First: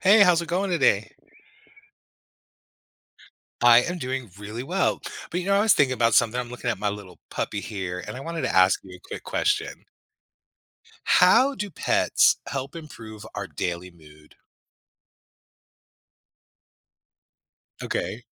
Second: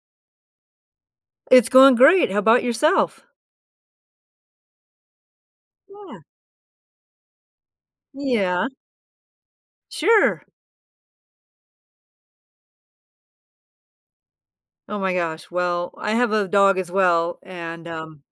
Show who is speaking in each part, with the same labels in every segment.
Speaker 1: Hey, how's it going today?
Speaker 2: It's going great. How about yourself?
Speaker 1: I am doing really well. But you know, I was thinking about
Speaker 2: Yeah.
Speaker 1: something. I'm looking at my little puppy here, and I wanted to
Speaker 2: Yeah,
Speaker 1: ask you a quick question.
Speaker 2: sure.
Speaker 1: How do pets help improve our daily mood?
Speaker 2: Oh my gosh. Well, I have a dog as well, and
Speaker 1: Okay.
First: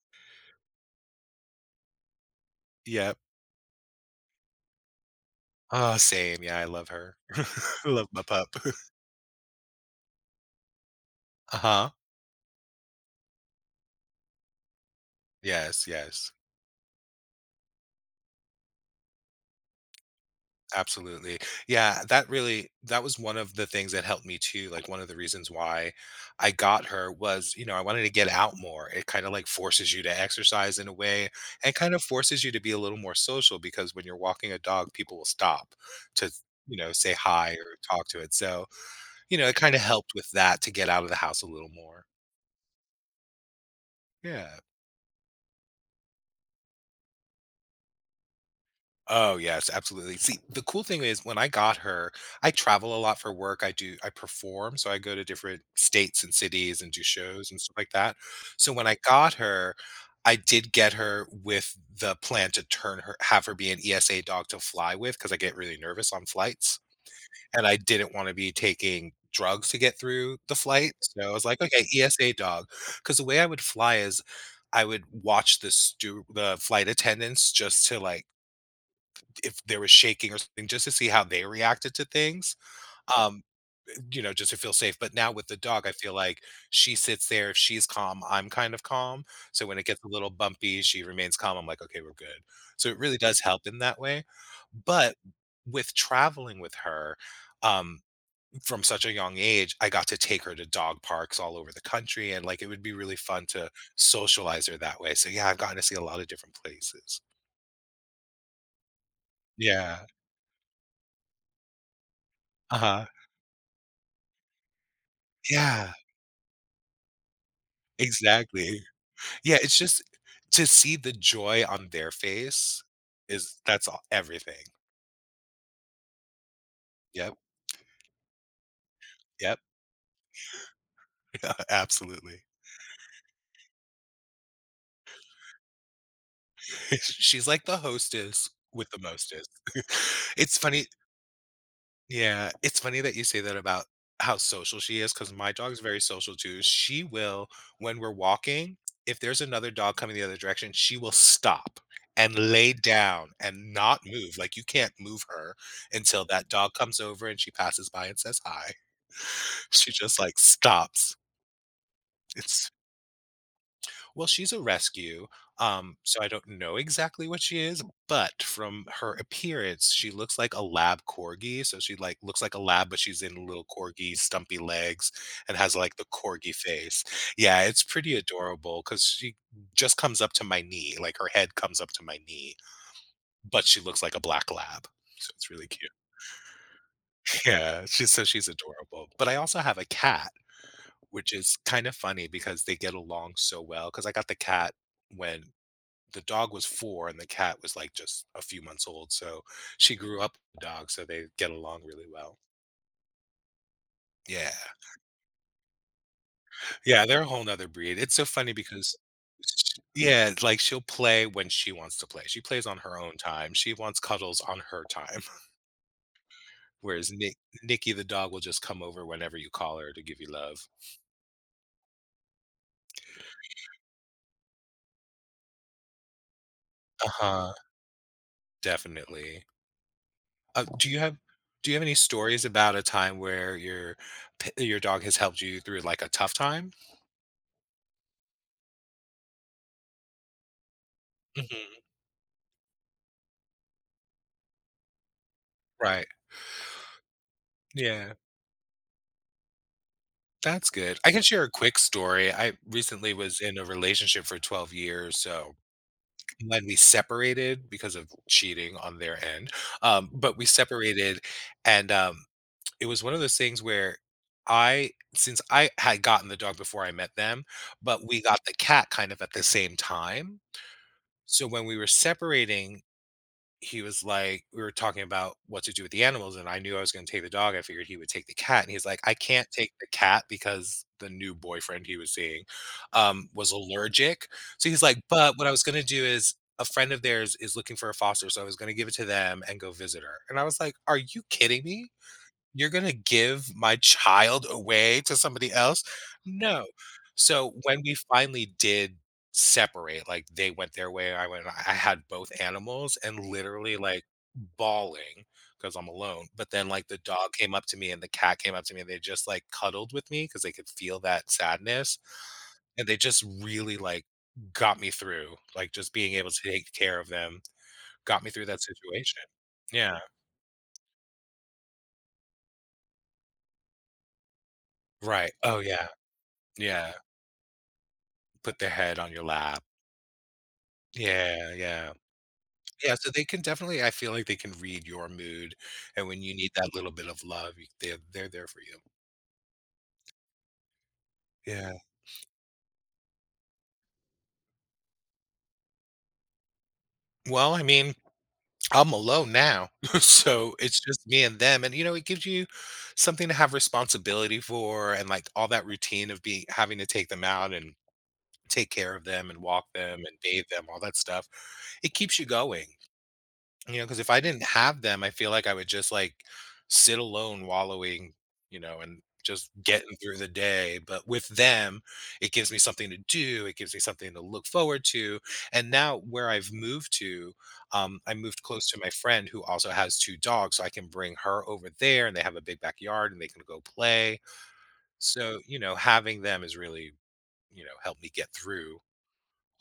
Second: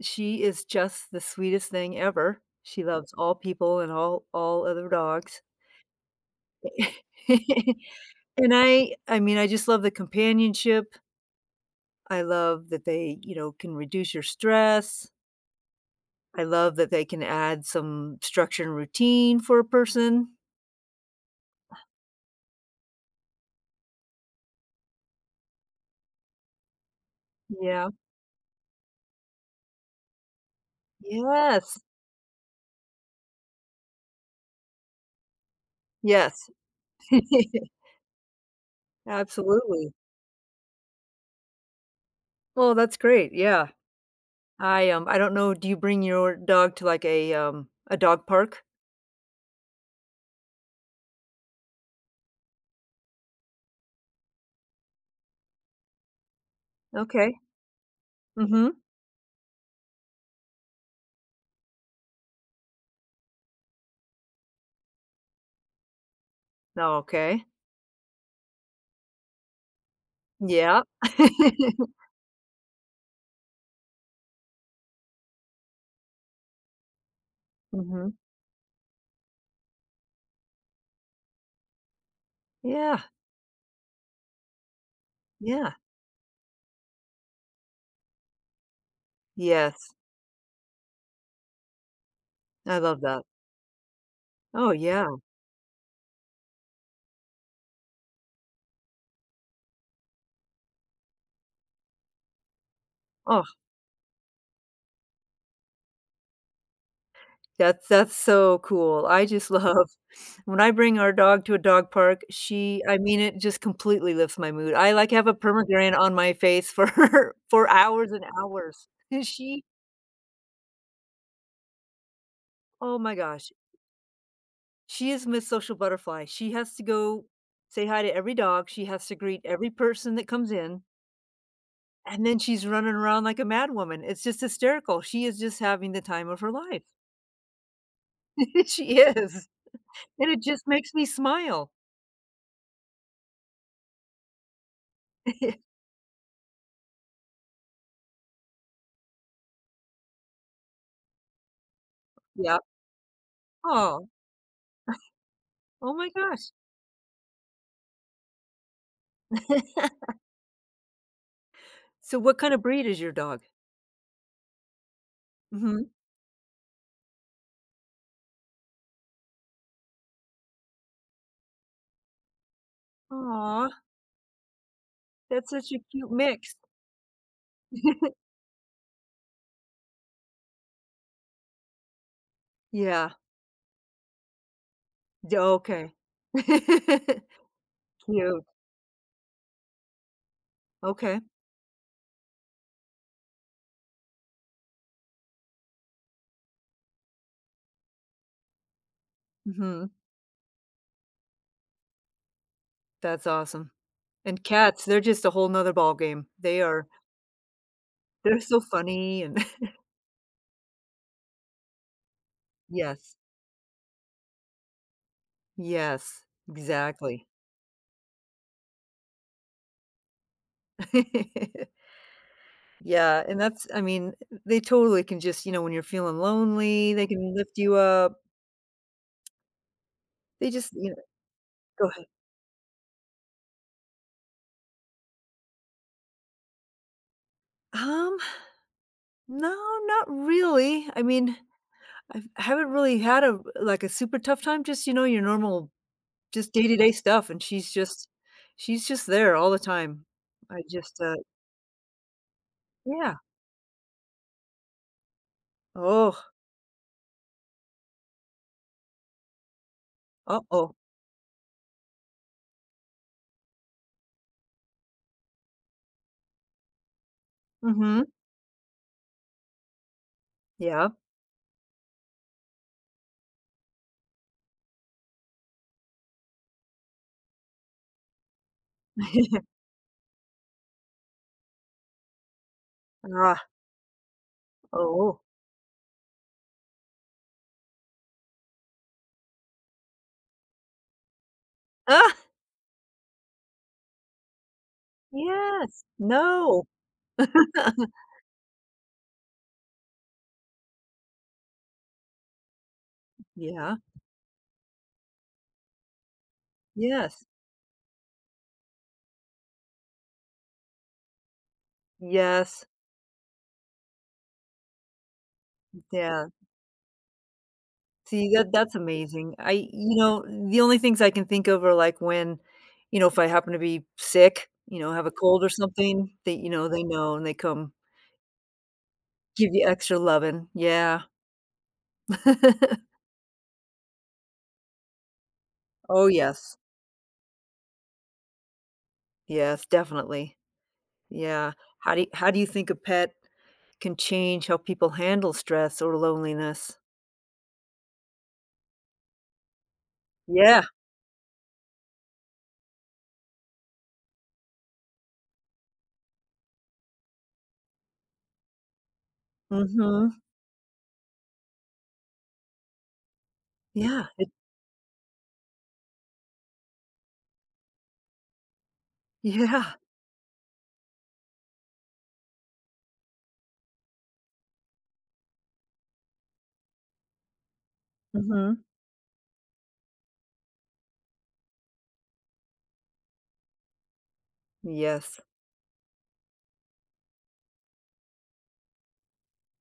Speaker 2: she is just the sweetest thing ever. She loves
Speaker 1: Yep.
Speaker 2: all people and all other dogs.
Speaker 1: Oh, same. Yeah, I love her. I love my pup.
Speaker 2: and I mean, I just love the companionship.
Speaker 1: Uh-huh.
Speaker 2: I love that they, you know, can reduce your stress.
Speaker 1: Yes, yes.
Speaker 2: I love that they can add some structure and routine for a person.
Speaker 1: Absolutely. Yeah, that really that was one of the things that helped me too. Like one of the reasons why I got her was, you know, I
Speaker 2: Yeah.
Speaker 1: wanted to get out more. It kind of like forces you to exercise in a way and
Speaker 2: Yes.
Speaker 1: kind of forces you to be a little more social because when you're walking a dog, people will stop to,
Speaker 2: Yes.
Speaker 1: you know, say hi or talk to it. So, it kind of
Speaker 2: Absolutely.
Speaker 1: helped with that to get out of the house a little more.
Speaker 2: Well, that's great, yeah.
Speaker 1: Yeah.
Speaker 2: I don't know, do you bring your dog to, like, a dog park?
Speaker 1: Oh, yes, absolutely. See, the cool thing is when I got her, I travel a lot for work. I perform. So I go to different states and cities and do
Speaker 2: Okay.
Speaker 1: shows and stuff like that. So
Speaker 2: Mhm.
Speaker 1: when I got her, I did get her with the plan to turn her, have her be an ESA dog to fly with because I get really nervous on flights
Speaker 2: Oh, okay.
Speaker 1: and I didn't want to be taking drugs to get through the
Speaker 2: Yeah.
Speaker 1: flight. So I was like, okay, ESA dog. Because the way I would fly is I would watch the the flight attendants just to
Speaker 2: Mhm.
Speaker 1: like if there was shaking or something just to see how they reacted to things,
Speaker 2: Yeah,
Speaker 1: um, you know, just to feel safe. But now with the
Speaker 2: yeah.
Speaker 1: dog, I feel like she sits there. If she's calm, I'm kind of calm. So when it
Speaker 2: Yes,
Speaker 1: gets a little bumpy, she remains calm. I'm like, okay, we're good.
Speaker 2: I
Speaker 1: So it
Speaker 2: love
Speaker 1: really
Speaker 2: that.
Speaker 1: does help in that way.
Speaker 2: Oh, yeah.
Speaker 1: But with traveling with her, um, from such a young age, I got to take her to dog parks all over the country. And like it would be really
Speaker 2: Oh,
Speaker 1: fun to socialize her that way. So yeah, I've gotten to see a lot of different places.
Speaker 2: that's so cool. I just love
Speaker 1: Yeah.
Speaker 2: when I bring our dog to a dog park,
Speaker 1: Uh
Speaker 2: she I
Speaker 1: huh.
Speaker 2: mean, it just completely lifts my mood. I, like, have a
Speaker 1: Yeah.
Speaker 2: permagran on my face for for hours and
Speaker 1: Exactly.
Speaker 2: hours.
Speaker 1: Yeah,
Speaker 2: She
Speaker 1: it's just to see the joy on their face
Speaker 2: oh my gosh.
Speaker 1: is that's all everything.
Speaker 2: She is Miss Social Butterfly. She has to go
Speaker 1: Yep,
Speaker 2: say hi to every dog, she has to greet
Speaker 1: yep,
Speaker 2: every person that comes in, and then
Speaker 1: absolutely.
Speaker 2: she's running around like a mad woman. It's just hysterical. She is just having the time of her life.
Speaker 1: She's like the hostess with
Speaker 2: She
Speaker 1: the
Speaker 2: is,
Speaker 1: mostest.
Speaker 2: and it
Speaker 1: It's
Speaker 2: just
Speaker 1: funny
Speaker 2: makes me smile.
Speaker 1: yeah, it's funny that you say that about how social she is because my dog's very social too. She will When we're walking, if there's another dog coming the other direction, she will stop and
Speaker 2: Yeah.
Speaker 1: lay down and not
Speaker 2: Oh.
Speaker 1: move, like, you can't move her
Speaker 2: Oh my
Speaker 1: until that
Speaker 2: gosh.
Speaker 1: dog comes over and she passes by and says hi. She just, like, stops.
Speaker 2: So what kinda
Speaker 1: It's
Speaker 2: breed is your dog?
Speaker 1: well, she's a rescue,
Speaker 2: Mhm.
Speaker 1: so I don't know exactly what she is, but from her appearance, she looks like a lab corgi, so she, like, looks like a lab, but she's in little
Speaker 2: Aw,
Speaker 1: corgi stumpy legs
Speaker 2: that's
Speaker 1: and
Speaker 2: such
Speaker 1: has,
Speaker 2: a
Speaker 1: like, the
Speaker 2: cute mix.
Speaker 1: corgi face. Yeah, it's pretty adorable because she just comes up to my knee, like, her head comes up to my knee,
Speaker 2: Yeah.
Speaker 1: but she looks like a black lab, so
Speaker 2: D
Speaker 1: it's really cute.
Speaker 2: okay.
Speaker 1: Yeah, she's so
Speaker 2: Cute.
Speaker 1: she's adorable, but I also have a cat.
Speaker 2: Okay.
Speaker 1: Which is kind of funny because they get along so well. Because I got the cat when the dog was 4 and the cat was, like, just a few months old, so
Speaker 2: Mhm.
Speaker 1: she grew up with the dog, so they get along really well.
Speaker 2: That's awesome. And
Speaker 1: Yeah.
Speaker 2: cats, they're just a whole nother ball game. They are
Speaker 1: Yeah, they're a whole 'nother breed. It's so
Speaker 2: they're
Speaker 1: funny
Speaker 2: so
Speaker 1: because
Speaker 2: funny and
Speaker 1: sh yeah, like, she'll play when she wants to play. She plays on her
Speaker 2: Yes.
Speaker 1: own time. She wants cuddles on her time,
Speaker 2: Yes,
Speaker 1: whereas
Speaker 2: exactly.
Speaker 1: Nick Nikki the dog will just come over whenever you call her to give you love.
Speaker 2: Yeah, and that's I mean, they totally can just you know, when you're feeling lonely, they can
Speaker 1: Uh-huh.
Speaker 2: lift you up.
Speaker 1: Definitely.
Speaker 2: They
Speaker 1: Uh,
Speaker 2: just you
Speaker 1: do
Speaker 2: know.
Speaker 1: you have do you have
Speaker 2: Go
Speaker 1: any
Speaker 2: ahead.
Speaker 1: stories about a time where your your dog has helped you through like a tough time?
Speaker 2: Um, no, not really. I mean,
Speaker 1: Mhm.
Speaker 2: I haven't really had a like, a super tough time, just, you know, your normal,
Speaker 1: Right.
Speaker 2: just day-to-day stuff, and she's just
Speaker 1: Yeah.
Speaker 2: she's just there all the time. I
Speaker 1: That's good.
Speaker 2: just,
Speaker 1: I
Speaker 2: uh
Speaker 1: can share a quick story. I recently
Speaker 2: Yeah.
Speaker 1: was in a relationship for 12 years, so
Speaker 2: Oh,
Speaker 1: I'm glad we separated because of cheating on their end. But we
Speaker 2: uh-oh.
Speaker 1: separated, and it was one of those things where since I had gotten the dog before I met them, but
Speaker 2: Mhm.
Speaker 1: we got the cat kind of at the same time.
Speaker 2: Yeah.
Speaker 1: So when we were separating, he was like, we were talking about what to do with the animals, and I knew I was going to take the dog. I figured he would take the cat, and he's like, I can't take the cat because the new boyfriend he was seeing
Speaker 2: Ah,
Speaker 1: was allergic. So he's like,
Speaker 2: oh.
Speaker 1: but what I was going to do is a friend of theirs is looking for a foster, so I was going to give it to them and go visit her. And I was like, are you kidding me?
Speaker 2: Ah,
Speaker 1: You're gonna give my child away to somebody else?
Speaker 2: yes. No.
Speaker 1: No. So, when we finally did separate, like, they went their way, I had both animals and
Speaker 2: Yeah.
Speaker 1: literally, like, bawling because 'cause I'm alone, but then, like, the
Speaker 2: Yes.
Speaker 1: dog came up to me and the cat came up to me, and they just, like, cuddled with me because they could feel that sadness,
Speaker 2: Yes.
Speaker 1: and they just really, like, got me through, like, just being
Speaker 2: Yeah.
Speaker 1: able to take care of them got me
Speaker 2: See,
Speaker 1: through
Speaker 2: that
Speaker 1: that
Speaker 2: that's
Speaker 1: situation.
Speaker 2: amazing. I you
Speaker 1: Yeah.
Speaker 2: know, the only things I can think of are, like, when, you know, if I happen to be sick, you know, have a
Speaker 1: Right.
Speaker 2: cold or
Speaker 1: Oh, yeah.
Speaker 2: something, they you know, they
Speaker 1: Yeah.
Speaker 2: know, and they come
Speaker 1: Put their head on your
Speaker 2: give
Speaker 1: lap.
Speaker 2: you extra loving. Yeah.
Speaker 1: Yeah, yeah. Yeah, so they can definitely I feel like they can read your mood,
Speaker 2: Oh,
Speaker 1: and when you need
Speaker 2: yes.
Speaker 1: that little bit of love, you they're there for you.
Speaker 2: Yes, definitely. Yeah.
Speaker 1: Yeah.
Speaker 2: How do you think a pet can change how people handle stress or loneliness?
Speaker 1: Well, I mean, I'm alone now, so
Speaker 2: Yeah.
Speaker 1: it's just me and them, and, you know, it gives you something to have responsibility for and, like, all that routine of being having to take them out and take care of them and walk them
Speaker 2: Mhm.
Speaker 1: and bathe them, all that stuff. It keeps you going. You know, because
Speaker 2: Yeah,
Speaker 1: if I
Speaker 2: it
Speaker 1: didn't have them, I feel like I would just like sit alone wallowing, you know, and just
Speaker 2: yeah,
Speaker 1: getting through the day. But with them, it gives me something to do. It gives me something to look forward to. And now where I've moved to, I moved
Speaker 2: mhm,
Speaker 1: close to my friend who also has two dogs. So I can bring her over there and they have a big backyard and they can go play.
Speaker 2: yes.
Speaker 1: So, you know, having them has really, you know, helped me get through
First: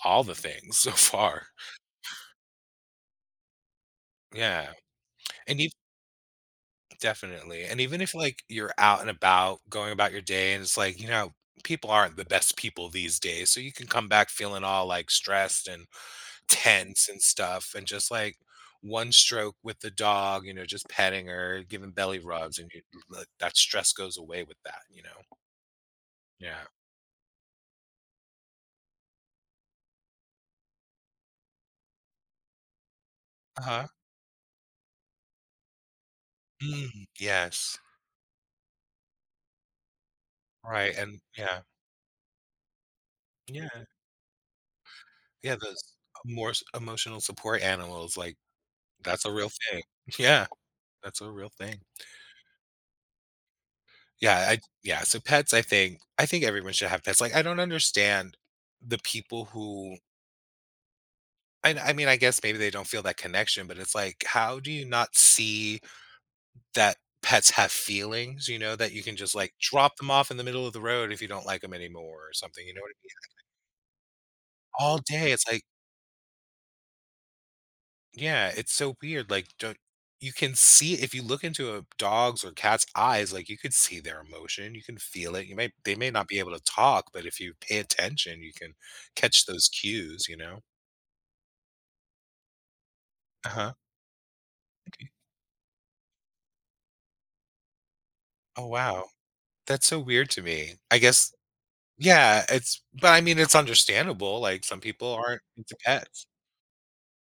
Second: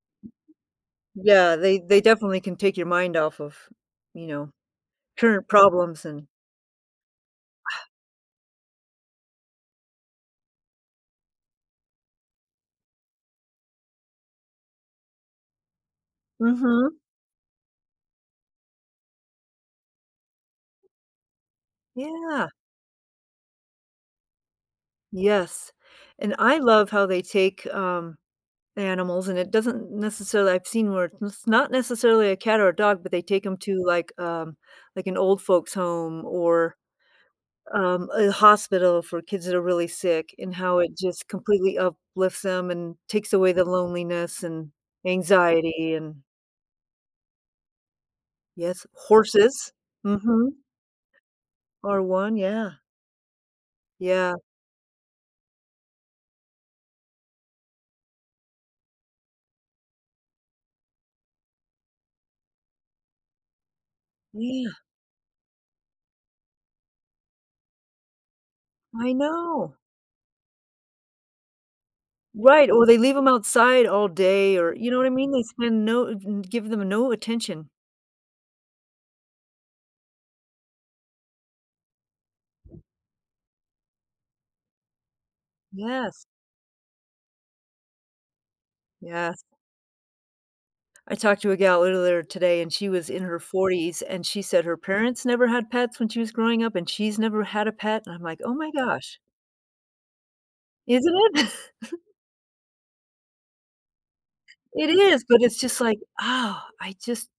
Speaker 1: all the things so far.
Speaker 2: Yeah, they definitely can take your mind off of, you know,
Speaker 1: Yeah.
Speaker 2: current
Speaker 1: And
Speaker 2: problems and
Speaker 1: Definitely. And even if like you're out and about going about your day and it's like, you know, people aren't the best people these days. So you can come back feeling all like stressed and
Speaker 2: mhm,
Speaker 1: tense and stuff and just like one stroke with the dog, you know, just petting her, giving belly
Speaker 2: yeah,
Speaker 1: rubs and you, like, that stress goes away with that, you know.
Speaker 2: yes, and I
Speaker 1: Yeah.
Speaker 2: love how they take, animals, and it doesn't necessarily I've seen where it's not necessarily a cat or a dog, but they take them to,
Speaker 1: Uh-huh.
Speaker 2: like an old folks home or,
Speaker 1: Mm, yes.
Speaker 2: a hospital for kids that are really sick, and how it
Speaker 1: Right. And
Speaker 2: just
Speaker 1: yeah.
Speaker 2: completely uplifts them and takes away the
Speaker 1: Yeah.
Speaker 2: loneliness and
Speaker 1: Yeah, those
Speaker 2: anxiety and
Speaker 1: more emotional support animals like
Speaker 2: Yes,
Speaker 1: that's a real
Speaker 2: horses.
Speaker 1: thing. Yeah,
Speaker 2: Mhm,
Speaker 1: that's a real thing.
Speaker 2: are one, yeah. Yeah,
Speaker 1: Yeah, so pets, I think everyone should have pets. Like, I don't understand the people who and I mean, I guess maybe they don't feel that connection, but it's like, how
Speaker 2: yeah,
Speaker 1: do you not see that pets have feelings, you know, that you
Speaker 2: I
Speaker 1: can just like
Speaker 2: know.
Speaker 1: drop them off in the middle of the road if you don't like them anymore or something,
Speaker 2: Right,
Speaker 1: you know
Speaker 2: or
Speaker 1: what
Speaker 2: they
Speaker 1: I mean?
Speaker 2: leave them outside all day or you know
Speaker 1: All
Speaker 2: what I mean?
Speaker 1: day,
Speaker 2: They
Speaker 1: it's like
Speaker 2: spend no n give them no attention.
Speaker 1: yeah, it's so weird. Like, don't you can see if you look into a dog's or cat's eyes, like you could see their emotion, you can feel it. You may They may
Speaker 2: Yes,
Speaker 1: not be able to talk, but if you pay attention, you can
Speaker 2: yes.
Speaker 1: catch those cues, you know?
Speaker 2: I talked to a gal earlier today, and she was in her
Speaker 1: Uh-huh.
Speaker 2: 40s, and she said her
Speaker 1: Okay.
Speaker 2: parents never had pets when she was growing up, and she's never had a pet, and I'm like, "Oh
Speaker 1: Oh
Speaker 2: my
Speaker 1: wow.
Speaker 2: gosh."
Speaker 1: That's so weird to me.
Speaker 2: Isn't it?
Speaker 1: Yeah, it's but I mean it's understandable. Like some
Speaker 2: It
Speaker 1: people
Speaker 2: is, but
Speaker 1: aren't
Speaker 2: it's
Speaker 1: into
Speaker 2: just like,
Speaker 1: pets.
Speaker 2: "Oh, I just."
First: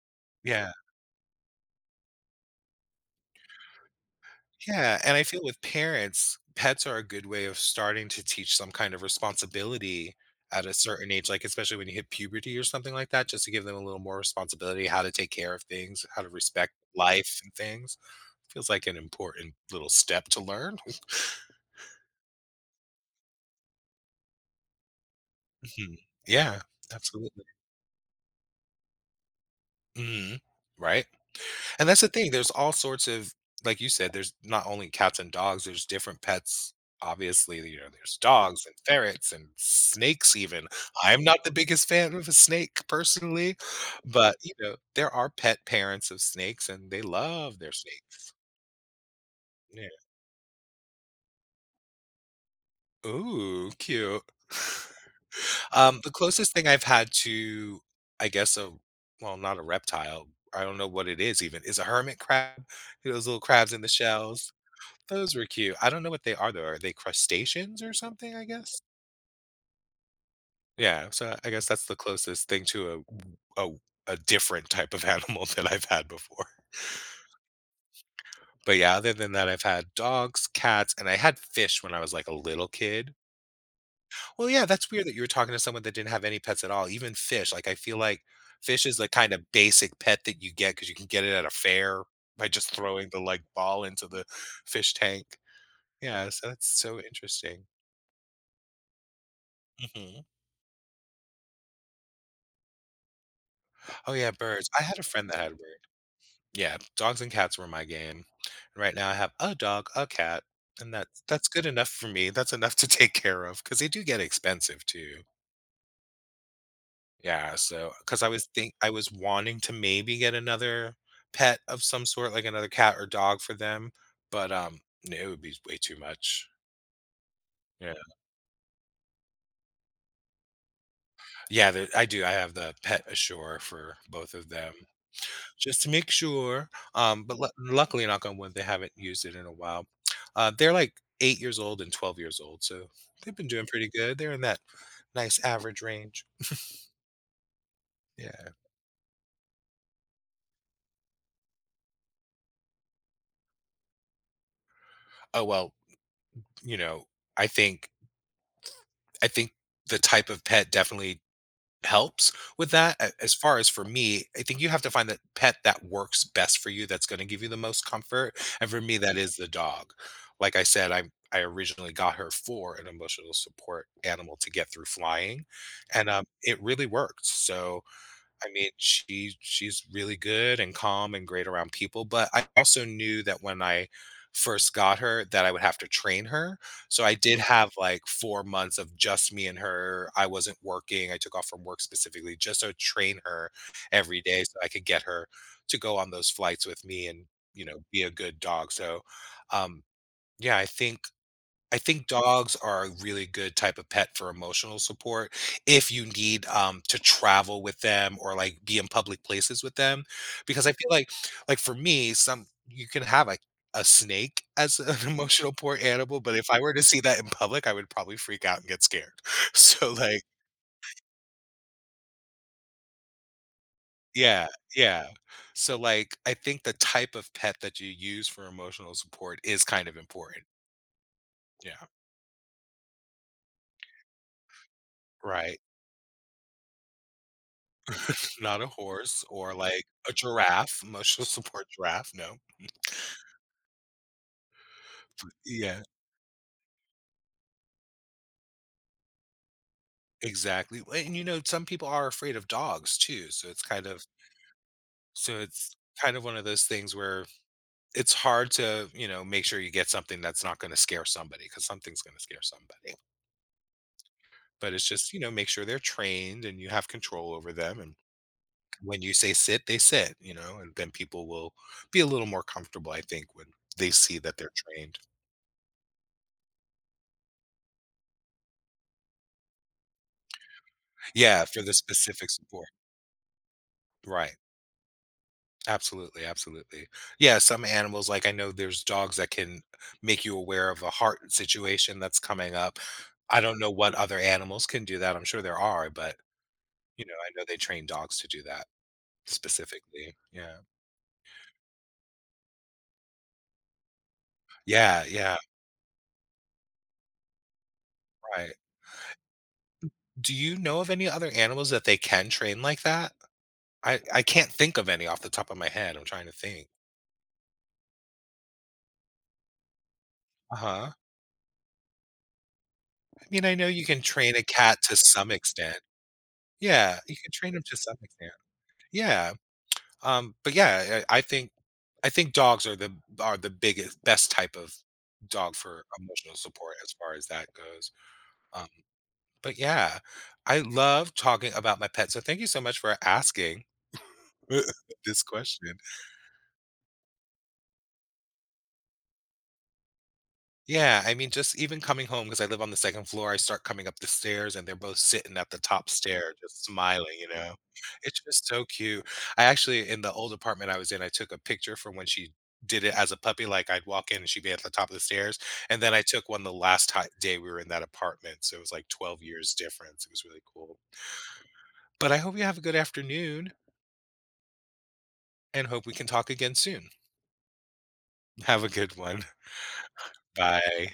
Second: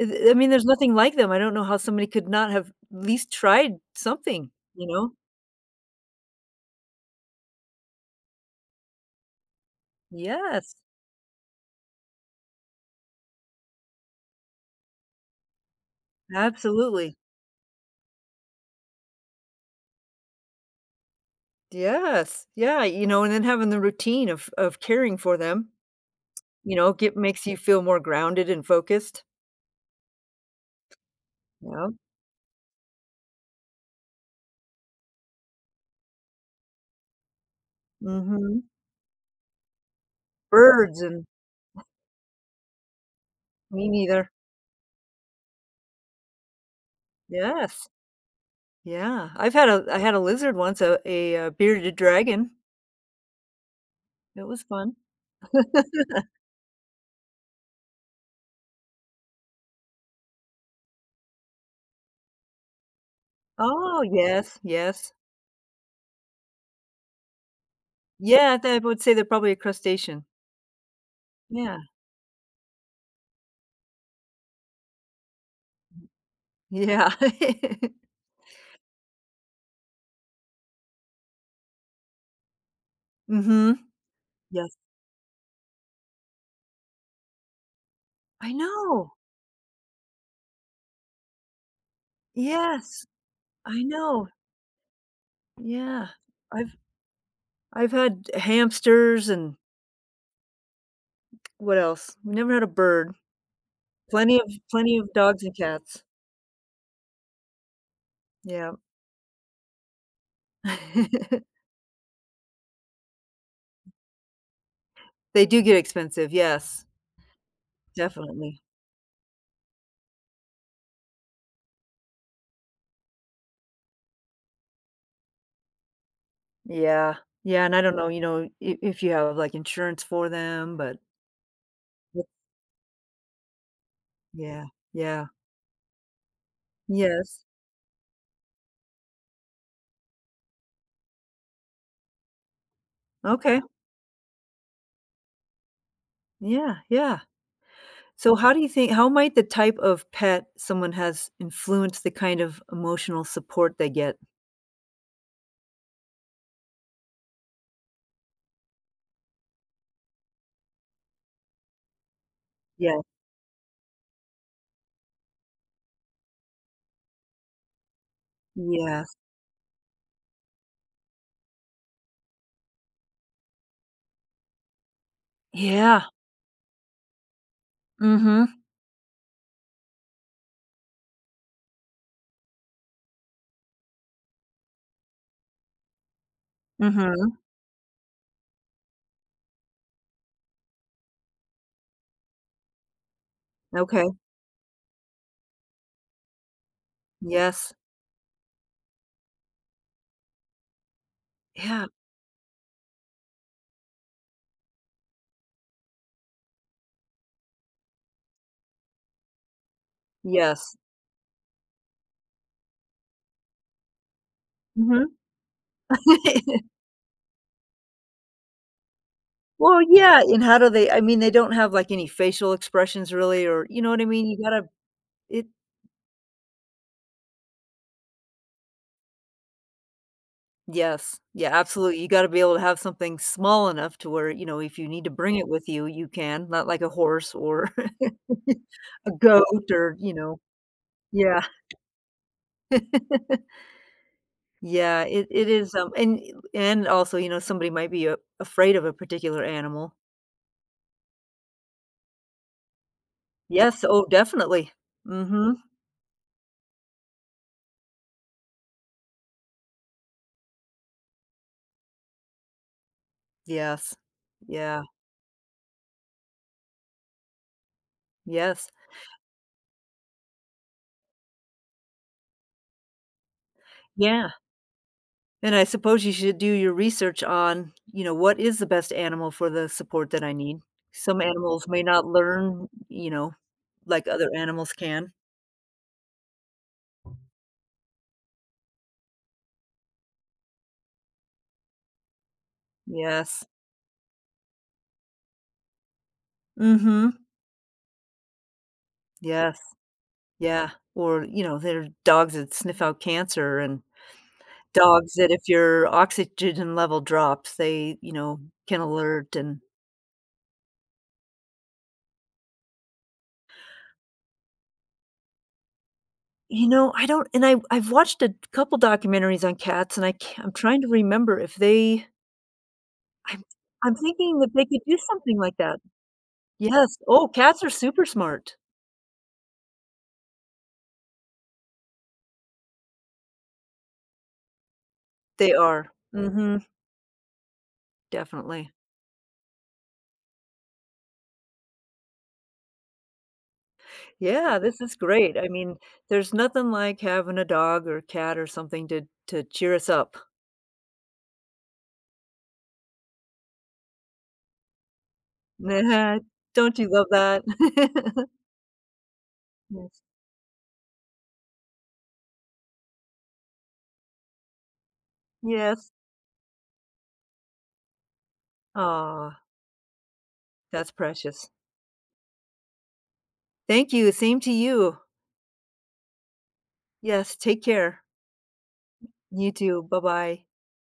Speaker 2: I I mean, there's
Speaker 1: Yeah.
Speaker 2: nothing like them. I don't know how somebody could not have at least tried something, you
Speaker 1: Yeah,
Speaker 2: know?
Speaker 1: and I feel with parents, pets are a good way of starting to teach some kind of responsibility at
Speaker 2: Yes,
Speaker 1: a certain age, like, especially when you hit puberty or something like that, just to give them a little more responsibility, how to take care of things, how to respect
Speaker 2: absolutely.
Speaker 1: life and things. Feels like an important little step to learn.
Speaker 2: Yes. Yeah, you know, and then having the routine of caring for them,
Speaker 1: Mhm. Yeah,
Speaker 2: you know, get
Speaker 1: absolutely.
Speaker 2: makes you feel more grounded and focused.
Speaker 1: Mhm. Right? And
Speaker 2: Yeah.
Speaker 1: that's the thing, there's all sorts of like you said, there's not only cats and dogs, there's different pets. Obviously, you know, there's
Speaker 2: Mhm.
Speaker 1: dogs and ferrets and snakes even.
Speaker 2: Birds
Speaker 1: I'm
Speaker 2: and
Speaker 1: not the biggest fan of a snake personally,
Speaker 2: me neither.
Speaker 1: but, you know, there are pet parents of snakes and they love their
Speaker 2: Yes.
Speaker 1: snake.
Speaker 2: Yeah. I've had a
Speaker 1: Yeah.
Speaker 2: I had a lizard once, a bearded dragon.
Speaker 1: Ooh, cute.
Speaker 2: It was fun.
Speaker 1: The closest thing I've had to, I guess, not a reptile, I don't know what it is even, is a hermit crab, you know, those little crabs in the
Speaker 2: Oh,
Speaker 1: shells.
Speaker 2: yes, yes.
Speaker 1: Those were cute. I don't know what they are, though. Are they crustaceans or something, I
Speaker 2: Yeah,
Speaker 1: guess?
Speaker 2: I would say they're probably a crustacean.
Speaker 1: Yeah, so I guess
Speaker 2: Yeah.
Speaker 1: that's the closest thing to a a different type of animal that I've had before.
Speaker 2: Yeah.
Speaker 1: But, yeah, other than that, I've had dogs, cats, and I had fish when I was, like, a little kid.
Speaker 2: Mhm.
Speaker 1: Well, yeah,
Speaker 2: Yes.
Speaker 1: that's weird that you were talking to someone that didn't have any pets at all, even fish. Like, I feel like
Speaker 2: I
Speaker 1: fish is the
Speaker 2: know.
Speaker 1: kinda basic pet that you get because you can get it at a fair by just
Speaker 2: Yes.
Speaker 1: throwing the, like,
Speaker 2: I
Speaker 1: ball into the
Speaker 2: know.
Speaker 1: fish tank.
Speaker 2: Yeah.
Speaker 1: Yeah, so that's
Speaker 2: I've
Speaker 1: so interesting.
Speaker 2: I've had hamsters and
Speaker 1: Mhm.
Speaker 2: what else? We never had a bird.
Speaker 1: Oh yeah,
Speaker 2: Plenty of
Speaker 1: birds. I
Speaker 2: plenty
Speaker 1: had a
Speaker 2: of
Speaker 1: friend that
Speaker 2: dogs
Speaker 1: had a
Speaker 2: and
Speaker 1: bird.
Speaker 2: cats.
Speaker 1: Yeah, dogs and cats were my game.
Speaker 2: Yeah.
Speaker 1: Right now I have a dog, a cat, and that's that's good enough for me. That's enough to take care of because they do get expensive too.
Speaker 2: They do get expensive. Yes.
Speaker 1: Yeah, so because I was
Speaker 2: Definitely.
Speaker 1: think I was wanting to maybe get another pet of some sort, like another cat or dog for them, but no, it would be way too much.
Speaker 2: Yeah. Yeah, and I
Speaker 1: Yeah,
Speaker 2: don't know, you know, I if you have, like, insurance for them, but
Speaker 1: yeah, I do.
Speaker 2: it-
Speaker 1: I have the pet ashore for both of
Speaker 2: yeah.
Speaker 1: them.
Speaker 2: Yeah.
Speaker 1: Just to make sure. But
Speaker 2: Yes.
Speaker 1: lu luckily, knock on wood, they haven't used it in a while. They're like 8 years old and 12 years old. So they've been
Speaker 2: Okay.
Speaker 1: doing pretty good. They're in that nice average range.
Speaker 2: Yeah, yeah. So
Speaker 1: Yeah.
Speaker 2: how do you think how might the type of pet someone has influence the kind of emotional support they get?
Speaker 1: Oh, well, you know, I think, I think the type of pet definitely helps with that.
Speaker 2: Yeah.
Speaker 1: A As far as for me, I think you have to find that pet that works best for you, that's gonna give you the most comfort, and for me,
Speaker 2: Yes.
Speaker 1: that is the dog. Like I said, I originally got her for an emotional support animal to get through flying,
Speaker 2: Yeah.
Speaker 1: and, it really worked, so
Speaker 2: mm
Speaker 1: I
Speaker 2: Mhm.
Speaker 1: mean, she's really good and calm and great around people, but I also knew that when I first got her that I would have to train her.
Speaker 2: mm
Speaker 1: So I
Speaker 2: Mhm.
Speaker 1: did have like 4 months of just me and her. I wasn't working. I took off from work specifically just to train her
Speaker 2: Okay.
Speaker 1: every day so I could get her to go on those flights with me and, you
Speaker 2: Yes.
Speaker 1: know, be a good dog. So, um, yeah, I
Speaker 2: Yeah.
Speaker 1: think dogs are a really good type of pet for emotional support if you need, to travel with them or, like, be in public places with them, because I
Speaker 2: Yes.
Speaker 1: feel like for me, some you can have, like, a snake as
Speaker 2: mm
Speaker 1: an
Speaker 2: Mhm.
Speaker 1: emotional poor animal, but if I were to see that in public, I would probably freak out and get scared.
Speaker 2: Well,
Speaker 1: So,
Speaker 2: yeah,
Speaker 1: like,
Speaker 2: and how do they I mean, they don't have, like, any facial expressions really or you know what I mean? You
Speaker 1: yeah,
Speaker 2: gotta
Speaker 1: yeah.
Speaker 2: it
Speaker 1: So, like, I think the type of pet that you use for emotional support is kind of important.
Speaker 2: Yes. Yeah,
Speaker 1: Yeah.
Speaker 2: absolutely. You gotta be able to have something small enough to where, you know, if you need to bring it
Speaker 1: Right.
Speaker 2: with you, you can, not like a horse or
Speaker 1: Not a
Speaker 2: a
Speaker 1: horse or
Speaker 2: goat
Speaker 1: like
Speaker 2: or,
Speaker 1: a
Speaker 2: you know.
Speaker 1: giraffe, emotional
Speaker 2: Yeah.
Speaker 1: support giraffe, no.
Speaker 2: Yeah, it is,
Speaker 1: Yeah,
Speaker 2: and also, you know, somebody might be a afraid of a particular animal.
Speaker 1: exactly. Well, and you know, some people are afraid of dogs too, so it's
Speaker 2: Yes,
Speaker 1: kind
Speaker 2: oh,
Speaker 1: of
Speaker 2: definitely.
Speaker 1: so
Speaker 2: Mhm.
Speaker 1: it's kind of one of those things where it's hard to, you know, make sure you get something that's not gonna scare somebody because something's gonna scare somebody.
Speaker 2: Yes.
Speaker 1: But
Speaker 2: Yeah.
Speaker 1: it's just, you know, make sure they're trained and you have control over them, and
Speaker 2: Yes.
Speaker 1: when you say sit, they sit, you know, and then people will be a little more comfortable, I think, when they see
Speaker 2: Yeah,
Speaker 1: that they're trained.
Speaker 2: and I suppose you should do your research on, you know, what is the best animal for the support that I need. Some
Speaker 1: Yeah, for
Speaker 2: animals
Speaker 1: the
Speaker 2: may not
Speaker 1: specific
Speaker 2: learn,
Speaker 1: support.
Speaker 2: you know, like other
Speaker 1: Right.
Speaker 2: animals can.
Speaker 1: Absolutely, absolutely. Yeah, some animals, like I know there's dogs that can make you aware of a heart situation that's coming up. I
Speaker 2: Yes.
Speaker 1: don't know what other animals can do that. I'm sure there are, but you
Speaker 2: Mhm.
Speaker 1: know, I know they train dogs to do that
Speaker 2: Yes.
Speaker 1: specifically. Yeah.
Speaker 2: Yeah, or, you know, there are dogs that sniff out cancer and
Speaker 1: Yeah,
Speaker 2: dogs that
Speaker 1: yeah,
Speaker 2: if your oxygen level drops, they, you know,
Speaker 1: right.
Speaker 2: can alert and
Speaker 1: Do you know of any other animals that they can train like that? I can't think of any off the top of my head. I'm trying to think.
Speaker 2: you know, I don't and I've watched a couple documentaries on cats and I can't I'm trying to
Speaker 1: Uh-huh.
Speaker 2: remember if they
Speaker 1: I
Speaker 2: I'm
Speaker 1: mean, I know you
Speaker 2: I'm
Speaker 1: can train
Speaker 2: thinking
Speaker 1: a
Speaker 2: that they
Speaker 1: cat
Speaker 2: could do
Speaker 1: to some
Speaker 2: something like
Speaker 1: extent.
Speaker 2: that. Yes.
Speaker 1: Yeah, you
Speaker 2: Oh,
Speaker 1: can train them
Speaker 2: cats are
Speaker 1: to some
Speaker 2: super
Speaker 1: extent.
Speaker 2: smart.
Speaker 1: Yeah. But yeah, I think dogs are the biggest best type of
Speaker 2: They
Speaker 1: dog for
Speaker 2: are. Mm
Speaker 1: emotional
Speaker 2: Mhm.
Speaker 1: support as far as that goes. Um,
Speaker 2: Definitely.
Speaker 1: but yeah, I love talking about my pet. So thank you so much for asking
Speaker 2: Yeah, this is
Speaker 1: this
Speaker 2: great. I mean,
Speaker 1: question.
Speaker 2: there's nothing like having a dog or cat or something to cheer us up.
Speaker 1: Yeah, I mean, just even coming home, because I live on the second floor, I start coming up the stairs and they're both sitting at the top stair, just
Speaker 2: Don't you love
Speaker 1: smiling, you
Speaker 2: that?
Speaker 1: know? It's just so cute. I actually, in
Speaker 2: Yes.
Speaker 1: the old apartment I was in, I took a picture from when she did it as a puppy. Like I'd walk in and she'd be at the top of the stairs. And
Speaker 2: Yes.
Speaker 1: then I took one the last ti day we were in that apartment. So it was like 12
Speaker 2: Aw.
Speaker 1: years difference. It was really cool.
Speaker 2: That's precious.
Speaker 1: But I hope you have a good afternoon
Speaker 2: Thank you, same to you.
Speaker 1: and hope we can talk again soon.
Speaker 2: Yes, take care.
Speaker 1: Have a good one.
Speaker 2: You too, bye-bye.
Speaker 1: Bye.